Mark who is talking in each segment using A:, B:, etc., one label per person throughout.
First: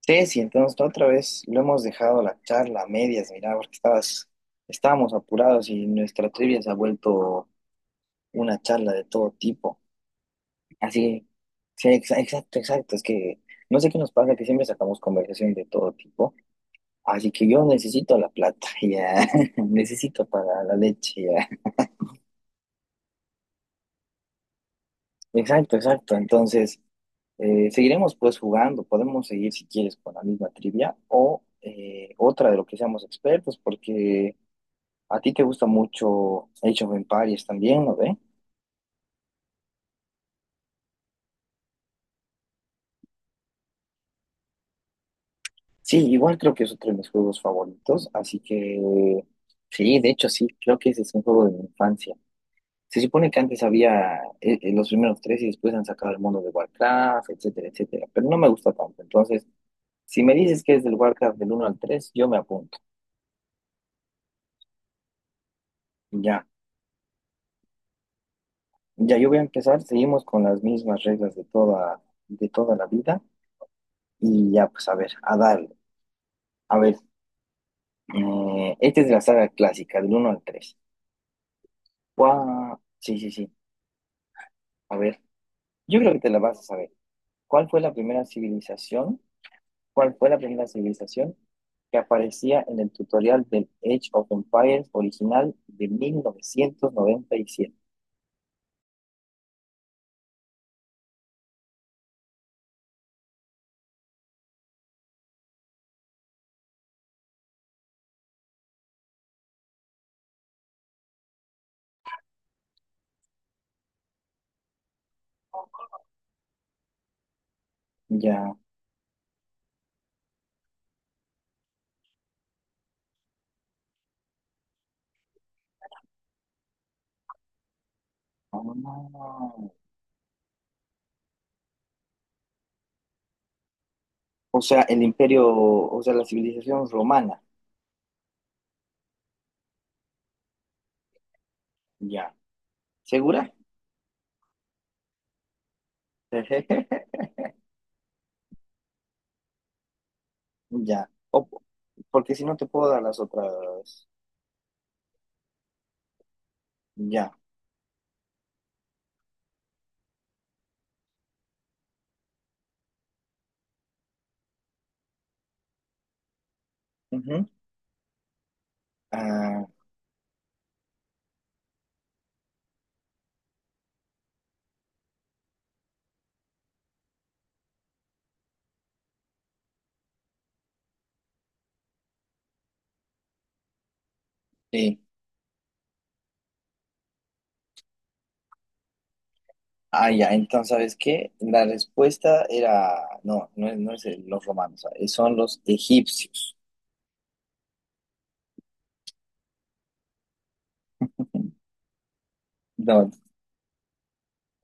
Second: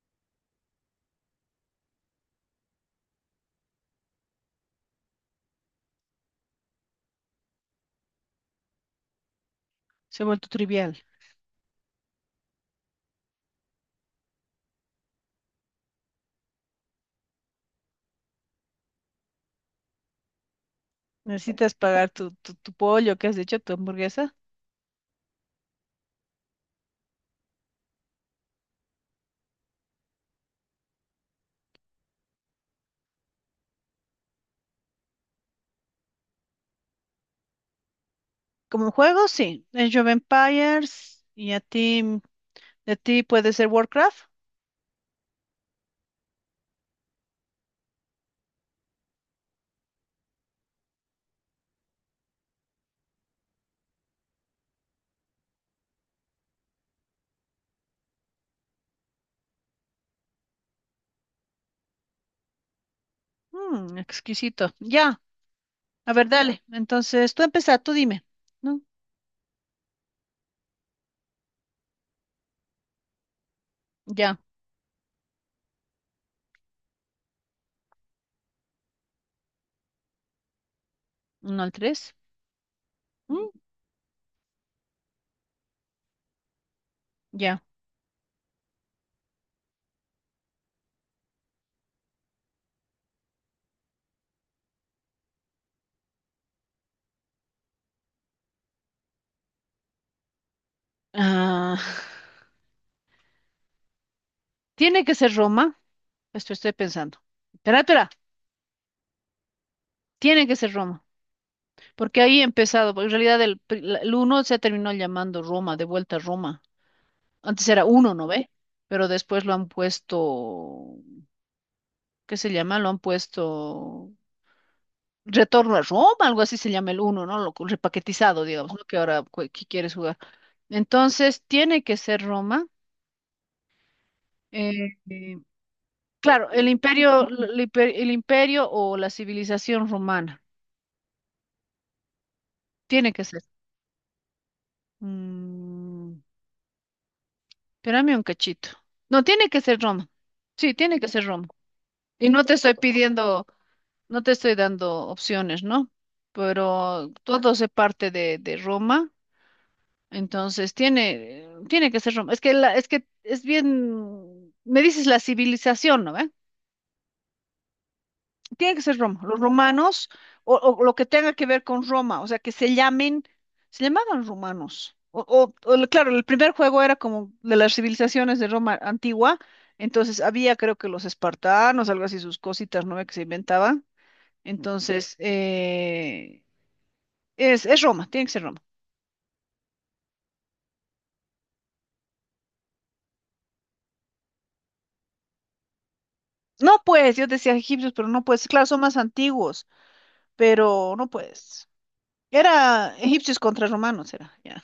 A: Ceci, entonces la otra vez lo hemos dejado la charla a medias, mira, porque estabas, estábamos apurados y nuestra trivia se ha vuelto una charla de todo tipo.
B: Se ha vuelto trivial.
A: Así, sí, exacto, exacto. Es que no sé qué nos pasa, que siempre sacamos conversación de todo tipo. Así que yo necesito la plata, ya. Necesito para la leche, ya.
B: Necesitas pagar tu pollo, ¿que has dicho? Tu hamburguesa.
A: Exacto, exacto. Entonces, seguiremos pues jugando, podemos seguir si quieres con la misma trivia o otra de lo que seamos expertos, porque ¿a ti te gusta mucho Age of Empires también, no ve?
B: Como juego, sí. Age of Empires, y a ti, de ti puede ser Warcraft.
A: Sí, igual creo que es otro de mis juegos favoritos, así que sí, de hecho sí, creo que ese es un juego de mi infancia. Se supone que antes había los primeros tres y después han sacado el mundo de Warcraft, etcétera, etcétera, pero no me gusta tanto. Entonces, si me dices que es del Warcraft del uno al 3, yo me apunto.
B: Mm, exquisito. Ya, a ver,
A: Ya,
B: dale. Entonces, tú empieza, tú dime. ¿No?
A: ya yo voy a empezar, seguimos con las mismas reglas de toda la vida
B: Ya,
A: y ya, pues a ver, a darle. A ver, esta es de la saga clásica, del uno al 3.
B: uno al tres.
A: Guau. Sí, sí,
B: Mm,
A: sí. A ver, yo creo que te la vas a saber.
B: ya.
A: ¿Cuál fue la primera civilización? ¿Cuál fue la primera civilización que aparecía en el tutorial del Age of Empires original de mil novecientos noventa y siete?
B: Ah, tiene que ser Roma. Esto estoy pensando. Espera, espera. Tiene que ser Roma. Porque ahí he empezado, porque en realidad el uno se terminó llamando Roma, de vuelta a Roma. Antes era uno, ¿no ve?
A: Ya.
B: Pero después lo han puesto, ¿qué se llama? Lo han puesto Retorno a Roma, algo así se llama el uno, ¿no? Lo co- repaquetizado,
A: Ah,
B: digamos, ¿no? Que ahora cu- que quieres jugar. Entonces, tiene que ser Roma.
A: o sea,
B: eh,
A: el
B: eh,
A: imperio, o sea, la
B: claro, el
A: civilización
B: imperio,
A: romana.
B: el imper- el imperio o la civilización romana.
A: Ya.
B: Tiene que ser.
A: ¿Segura?
B: Mm, espérame un cachito. No, tiene que ser Roma. Sí, tiene que
A: Ya.
B: ser Roma.
A: O-
B: Y
A: porque
B: no
A: si
B: te
A: no te
B: estoy
A: puedo dar las
B: pidiendo.
A: otras.
B: No te estoy dando opciones, ¿no? Pero
A: Ya.
B: todo se parte de Roma, entonces tiene, tiene que ser Roma. Es que, la, es que es bien, me dices la civilización, ¿no? ¿ve?
A: Ujú.
B: Tiene que ser Roma, los
A: Ah.
B: romanos, o lo que tenga que ver con Roma, o sea, que se llamen, se llamaban romanos. O el- claro, el primer juego era como de las civilizaciones de Roma antigua, entonces había creo que los espartanos, algo así, sus cositas, ¿no? ¿ve? Que se inventaban.
A: Sí.
B: Entonces, es Roma, tiene que ser Roma.
A: Ah, ya, entonces, ¿sabes qué? La respuesta era, no, no es, los romanos, son los egipcios.
B: No puedes, yo decía egipcios, pero no puedes. Claro, son más antiguos, pero no puedes. Era
A: No,
B: egipcios contra romanos, era. Ya.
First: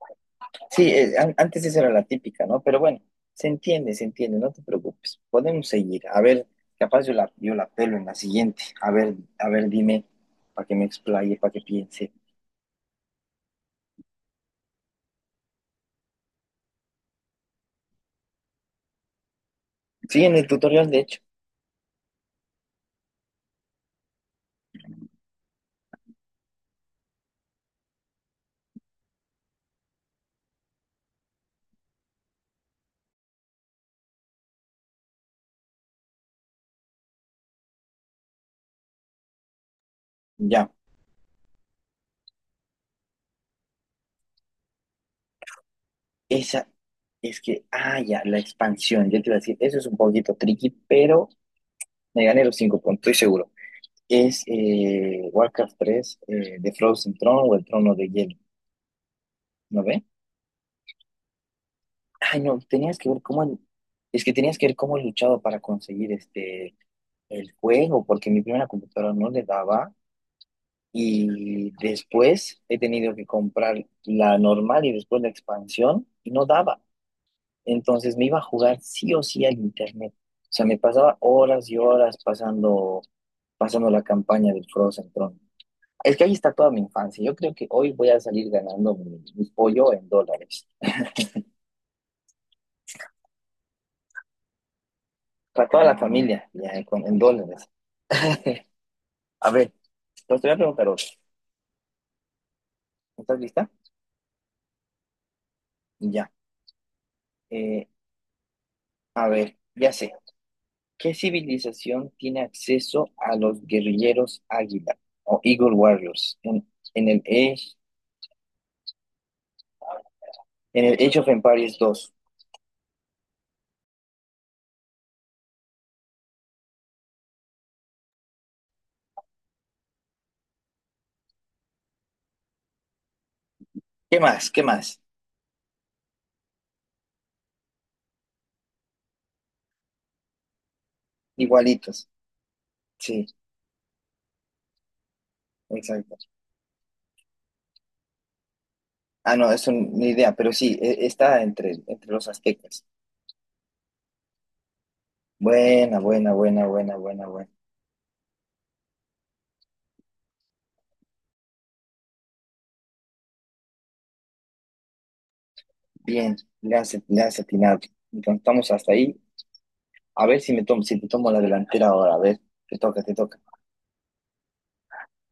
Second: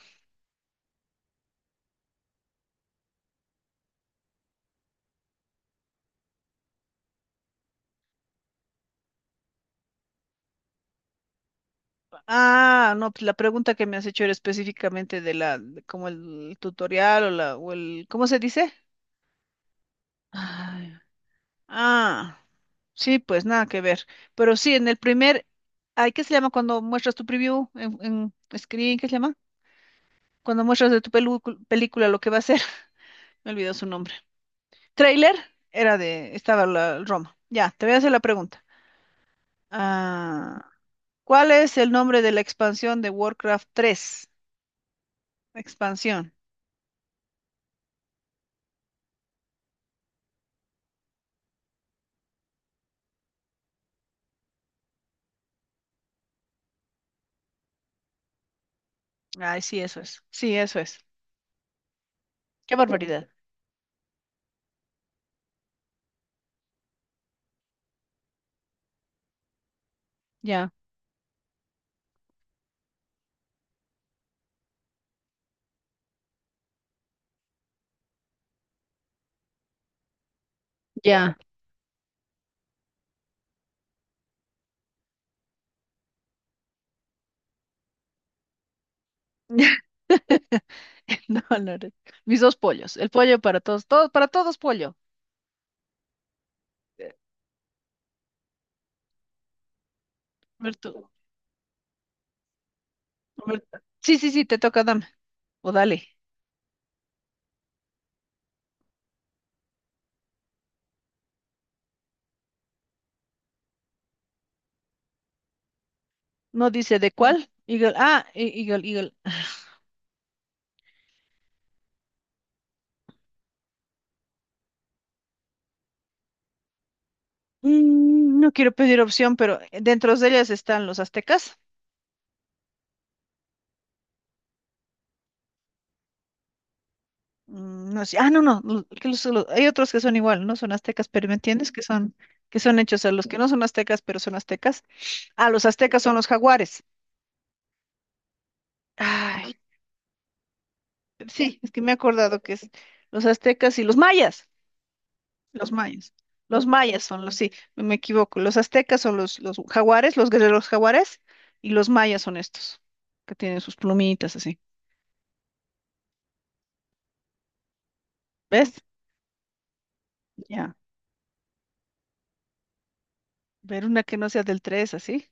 A: sí, antes esa era la típica, ¿no? Pero bueno, se entiende, no te preocupes. Podemos seguir. A ver, capaz yo la, yo la pelo en la siguiente. A ver, dime, para que me explaye, para que piense.
B: Ah, no, pues la pregunta que me has hecho era específicamente de la, de como el tutorial o la, o el, ¿cómo se dice?
A: Sí, en el tutorial,
B: Ay,
A: de hecho,
B: ah, sí, pues nada que ver. Pero sí, en el primer, ay, ¿qué se llama cuando muestras tu preview en screen? ¿Qué se llama? Cuando muestras de tu pelu- película lo que va a ser. Me olvidó su nombre. Trailer era de, estaba la el Roma. Ya, te voy a hacer la pregunta. Ah,
A: ya.
B: ¿cuál es el nombre de la expansión de Warcraft tres? Expansión.
A: Esa es que, ah, ya, la expansión, yo te iba a decir, eso es un poquito tricky, pero me gané los cinco puntos, estoy seguro. Es Warcraft tres, The Frozen Throne o el Trono de Hielo,
B: Ay, sí,
A: ¿no
B: eso
A: ve?
B: es. Sí, eso es.
A: Ay, no,
B: Qué
A: tenías que ver
B: barbaridad.
A: cómo, es que tenías que ver cómo he luchado para conseguir este, el juego, porque mi primera computadora no le daba
B: Ya.
A: y después he tenido que comprar la normal y después la expansión y no daba. Entonces me iba a jugar sí o sí al internet. O sea, me pasaba
B: Ya.
A: horas y horas pasando, pasando la campaña del Frozen Throne. Es que ahí está toda mi infancia. Yo creo que hoy voy a salir ganando mi, mi pollo en dólares.
B: No, no, no. Mis dos pollos. El pollo para todos. Todo, para todos pollo.
A: Para toda la familia, ya, con,
B: A
A: en dólares. A ver, pues te voy a
B: ver
A: preguntar otra.
B: tú.
A: ¿Estás lista?
B: Sí, sí, sí, te toca, dame. O dale.
A: Ya. Eh, a ver, ya sé. ¿Qué civilización tiene acceso a los guerrilleros Águila o Eagle Warriors
B: No dice
A: en
B: de
A: el
B: cuál.
A: Age,
B: Eagle. Ah, e- Eagle, Eagle.
A: en el Age of Empires 2?
B: Mm, no quiero pedir opción, pero dentro de ellas están los aztecas.
A: ¿Qué más? ¿Qué más?
B: Mm, no sé, ah, no, no, lo- que los- lo- hay otros que son igual, no son aztecas, pero ¿me entiendes?
A: Igualitos.
B: Que son hechos a
A: Sí,
B: los que no son aztecas, pero son aztecas. Ah, los aztecas son los
A: exacto.
B: jaguares.
A: Ah, no,
B: Ay,
A: es una idea, pero sí, está
B: sí, es que
A: entre,
B: me he
A: entre los
B: acordado que es
A: aztecas.
B: los aztecas y los mayas, los
A: Buena,
B: mayas.
A: buena,
B: Los
A: buena, buena,
B: mayas son
A: buena,
B: los,
A: buena.
B: sí, me equivoco. Los aztecas son los jaguares, los guerreros jaguares, y los mayas son estos, que tienen sus plumitas así.
A: Bien, le has atinado. Entonces estamos
B: ¿Ves?
A: hasta ahí. A ver si me
B: Ya.
A: tomo, si te tomo la delantera ahora. A ver, te toca, te toca.
B: Ver una que no sea del tres, así.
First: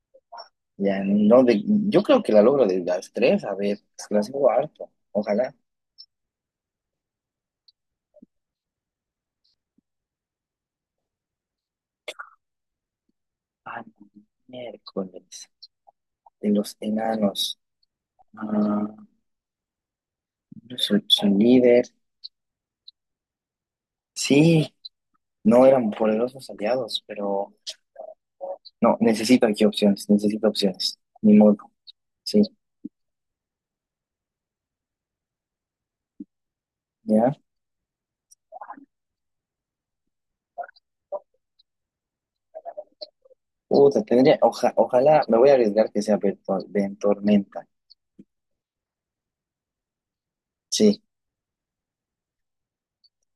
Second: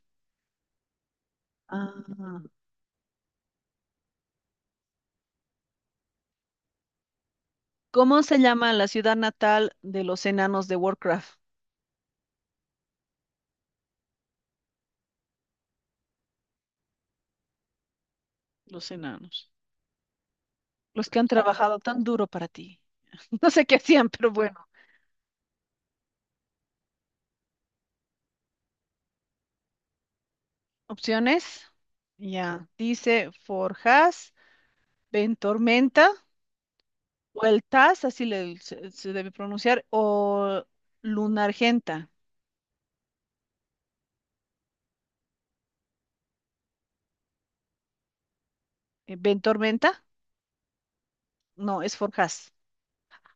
A: Ya no de, yo creo que
B: Ah.
A: la logro de las tres, a ver, se las hago harto. Ojalá.
B: ¿Cómo se llama la ciudad natal de los enanos de Warcraft?
A: Ah, no, miércoles. De los enanos. Ah,
B: Los enanos.
A: son,
B: Los que han
A: son
B: trabajado
A: líder.
B: tan duro para ti. No sé qué hacían, pero bueno.
A: Sí, no eran poderosos aliados, pero no, necesito aquí opciones, necesito opciones. Ni modo.
B: Opciones.
A: Sí,
B: Ya. Dice Forjas, Ventormenta,
A: ya.
B: Vueltas, así le- se debe pronunciar, o Lunargenta.
A: Puta, tendría, ojalá, me voy a arriesgar que sea Ben, Ben Tormenta.
B: ¿Eh, Ventormenta?
A: Sí.
B: No, es Forjas.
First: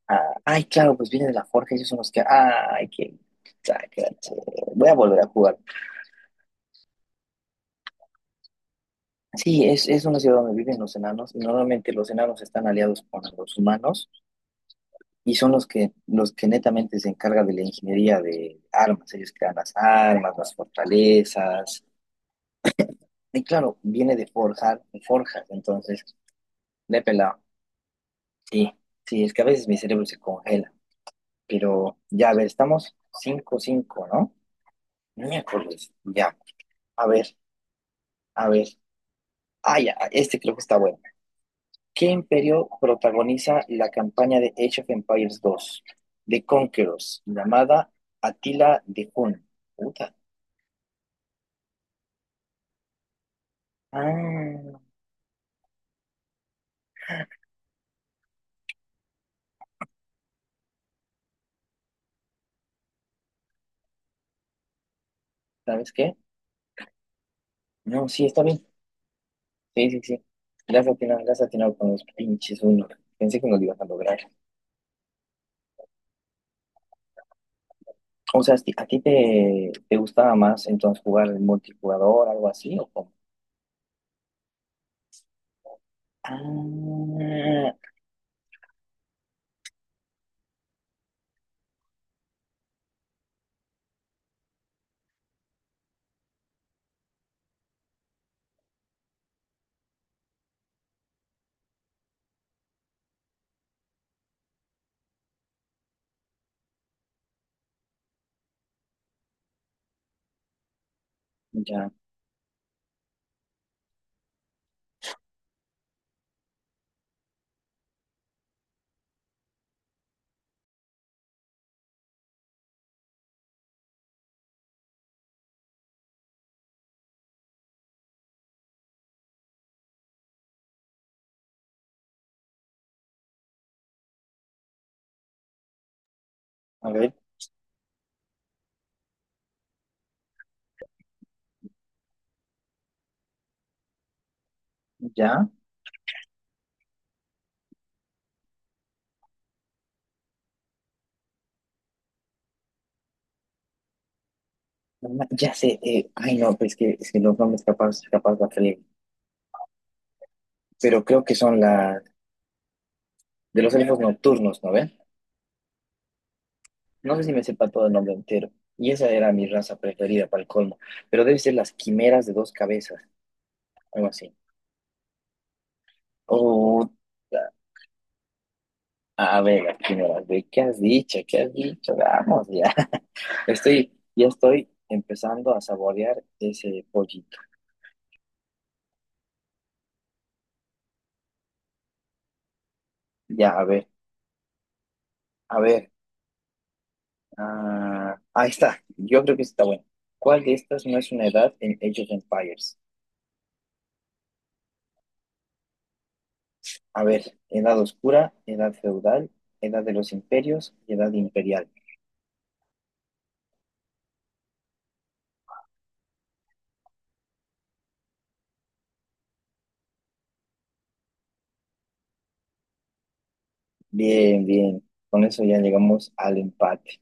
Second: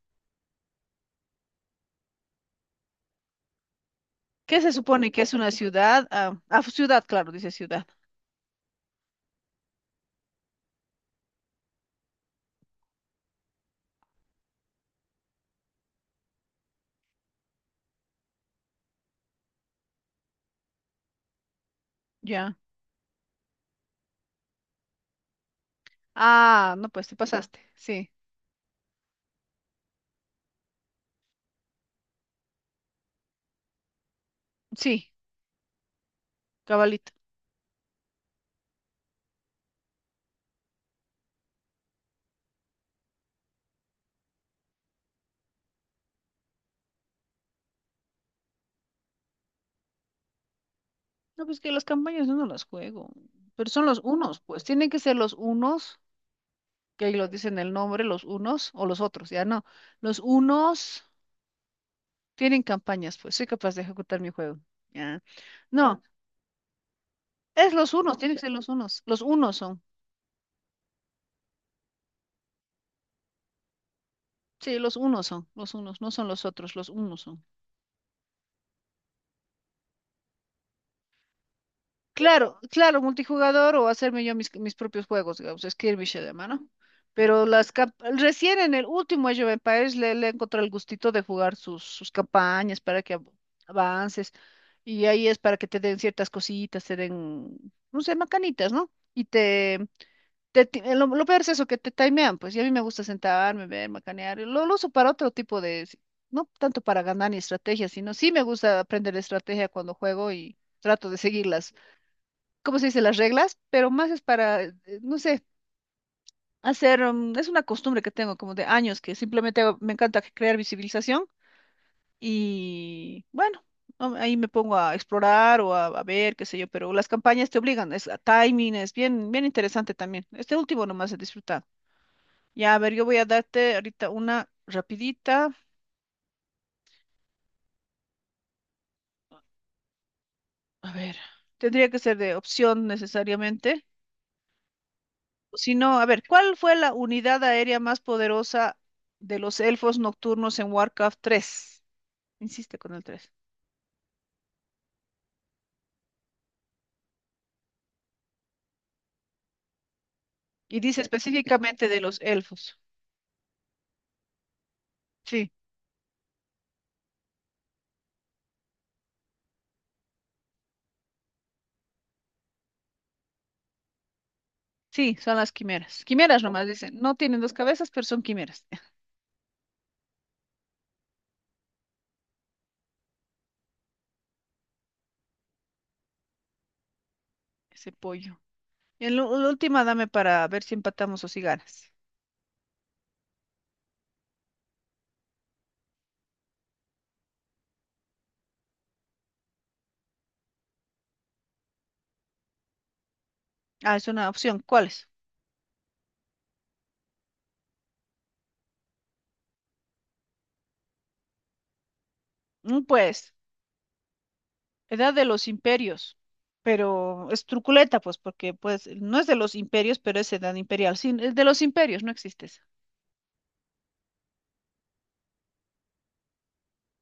A: Ah, ay, claro, pues viene de la Forja, ellos son los que. Ay, qué. Sacache.
B: ¿Qué se
A: Voy a
B: supone
A: volver
B: que
A: a
B: es una
A: jugar.
B: ciudad? Ah, ah, ciudad, claro, dice ciudad.
A: Sí, es una ciudad donde viven los enanos. Y normalmente los enanos están aliados con los humanos y son los que netamente se encargan de la ingeniería de armas. Ellos crean las armas, las fortalezas.
B: Ya.
A: Y claro, viene de forjar, forjas, entonces,
B: Ah, no,
A: de
B: pues te
A: pelado.
B: pasaste. Sí,
A: Sí, sí, es que a veces mi cerebro se congela. Pero ya, a ver, estamos cinco cinco, ¿no?
B: sí,
A: Miércoles, ya. A
B: cabalito.
A: ver, a ver. Ah, ya, este creo que está bueno. ¿Qué imperio protagoniza la campaña de Age of Empires dos de Conquerors, llamada Atila de Hun? Puta.
B: No, pues que las campañas yo no las juego, pero son los unos, pues
A: Ah,
B: tienen que ser los unos, que ahí lo dicen el nombre, los unos o los otros, ya no. Los unos tienen campañas, pues soy capaz de ejecutar mi juego. Ya.
A: ¿sabes
B: No,
A: qué?
B: es los
A: No,
B: unos,
A: sí,
B: tienen que
A: está
B: ser
A: bien.
B: los unos son.
A: Sí, sí, sí. Le has atinado con los pinches uno. Pensé que no lo ibas a lograr.
B: Sí, los unos son, los unos, no son los otros, los unos son.
A: O sea, ¿a ti te, te gustaba más entonces jugar el multijugador, algo
B: Claro,
A: así, o
B: claro,
A: cómo?
B: multijugador o hacerme yo mis, mis propios juegos, digamos, skirmish de mano.
A: Ah,
B: Pero las cap- recién en el último Age of Empires le, le encontré el gustito de jugar sus, sus campañas para que av- avances. Y ahí es para que te den ciertas cositas, te den, no sé, macanitas, ¿no? Y te ti- lo peor es eso, que te timean, pues, y a mí me gusta sentarme, ver, macanear. Y lo uso para otro tipo de, si, no tanto para ganar ni estrategia, sino sí me gusta aprender estrategia cuando juego y trato de seguirlas.
A: ya,
B: ¿Cómo se dice? Las reglas, pero más es para, no sé, hacer, mm, es una costumbre que tengo como de años, que simplemente hago- me encanta crear visibilización y bueno, am- ahí me pongo a explorar o a ver, qué sé yo, pero las campañas te obligan, es a timing, es bien, bien interesante también. Este último nomás he disfrutado. Ya, a ver, yo voy a darte ahorita una rapidita,
A: a ver,
B: a ver, tendría que ser de opción necesariamente.
A: ya,
B: Si no, a ver, ¿cuál fue la unidad aérea más poderosa de los elfos nocturnos en Warcraft tres? Insiste con el 3.
A: Ya sé, ay no, pues es que los nombres capaz, capaz va a salir,
B: Y dice
A: pero creo que son
B: específicamente de
A: las,
B: los elfos.
A: de los elfos nocturnos, ¿no ven?
B: Sí,
A: No sé si me sepa todo el nombre entero, y esa era mi raza preferida para el colmo, pero debe ser las quimeras de dos cabezas, algo así.
B: sí, son las quimeras. Quimeras nomás
A: Oh,
B: dicen. No tienen dos cabezas, pero son quimeras.
A: a ver, las quimeras, ¿de qué has dicho? ¿Qué has dicho? Vamos, ya, estoy, ya estoy empezando a saborear ese pollito.
B: Ese pollo. Y en lo- la última dame para ver si empatamos o si ganas.
A: Ya, a ver, a ver. Ah, ahí está. Yo creo que sí está bueno. ¿Cuál de estas no es una edad en Age of Empires?
B: Ah, es una opción. ¿Cuál es?
A: A ver, edad oscura, edad feudal, edad de los imperios y edad imperial.
B: Mm, pues, edad de los imperios. Pero es truculenta, pues, porque pues no es de los imperios, pero es edad imperial. Sí, es de los imperios, no existe.
A: Bien, bien. Con eso ya llegamos al empate.